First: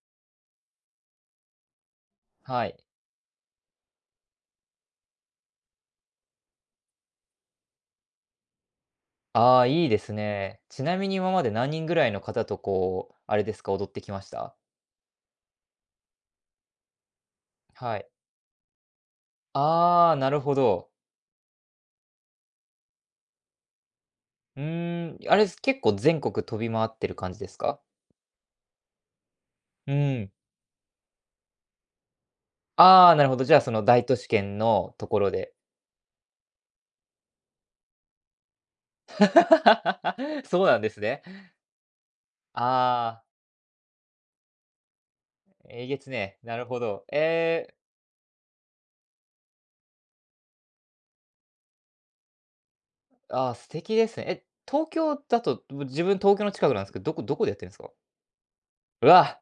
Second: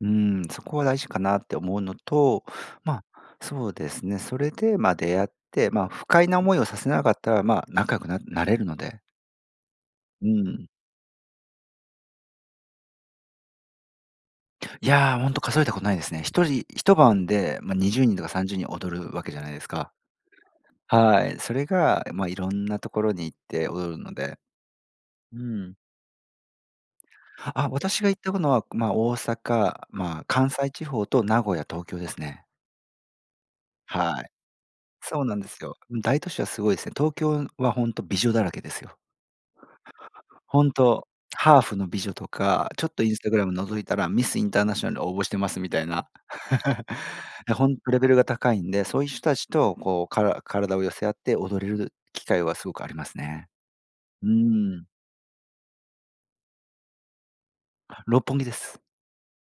うーん、そこは大事かなって思うのと、はい。ま、そうですね、それで、ま、出会って、ま、不快な思いをさせなかったら、ま、仲良くなるなれるので。ああ、いいですうね。ん。ちなみに今まで何人ぐらいの方とこう、あれですか、踊ってきました？いや、ほんと数えたことないですね。1人一晩で、ま、にはじゅい。うにんとか30人踊るわけじゃないですか。ああ、なるほど。はい、それがまあ、いろんなところに行って踊るので、うーん、あうれ、すん。結構全国飛び回ってる感じですあ、か？私が行ったこのは、ま、大阪、うま、ん。関西地方と名古屋、東京ですね。ああ、なるほど、じゃあ、その大都は市い。圏のとこそうろなんでで。すよ。大都市はすごいすね。東京はほんと美女だらけですよ。そう本なんです当、ね。ハーフの美女とか、ちょっとあインスあ。タグラム覗いたらミスインターナショナルに応募してますみたえいげつな。ね、なるほ ど、や、えほえ。んと、レベルが高いんで、そういう人たちとこう、から体を寄せ合って踊れる機会はすごくありますね。あ、素敵ですね。うーえ、東ん。京だと、うぶ自分東京の近くなんすけど、どこどこでやってるんすか？六本木です。うわ、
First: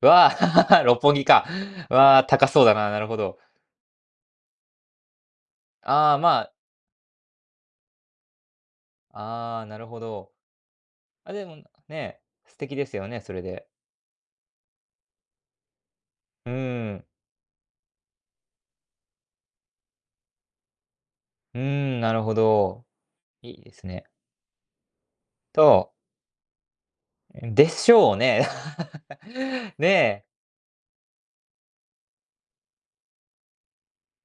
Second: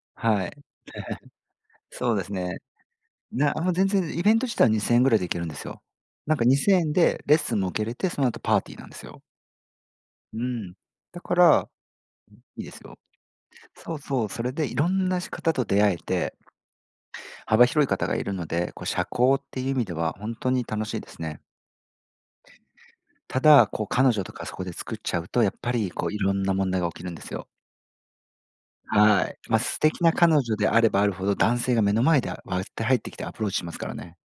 うわ、はい。六本木 か。そうでわ、す高ね。そうだな、なるほど。なもう全然イベント自体は2000円ぐらいで行けるんですよ。ああ、なんまかあ2000円でレッスンも受けれて、その後パーティーなんですよ。ああ、なるほど。うん、だあ、かでも、ら、ね、素いいで敵すですよ。よね、それで。そうそう、それでいろんなし方と出会えてうーん。幅広い方がいるので、こう社交っていう意味ではほんとに楽しいですね。うーん、なるほど、たいいだ、でこすうね。彼女とかそこで作っちゃうと、やっぱりとこういろんな問題が起きるんですうよ。ん、でしょうね。はい。ま、素敵なね。彼女であればあるほど、男性が目の前だ、わって入ってきてアプローチしますからね。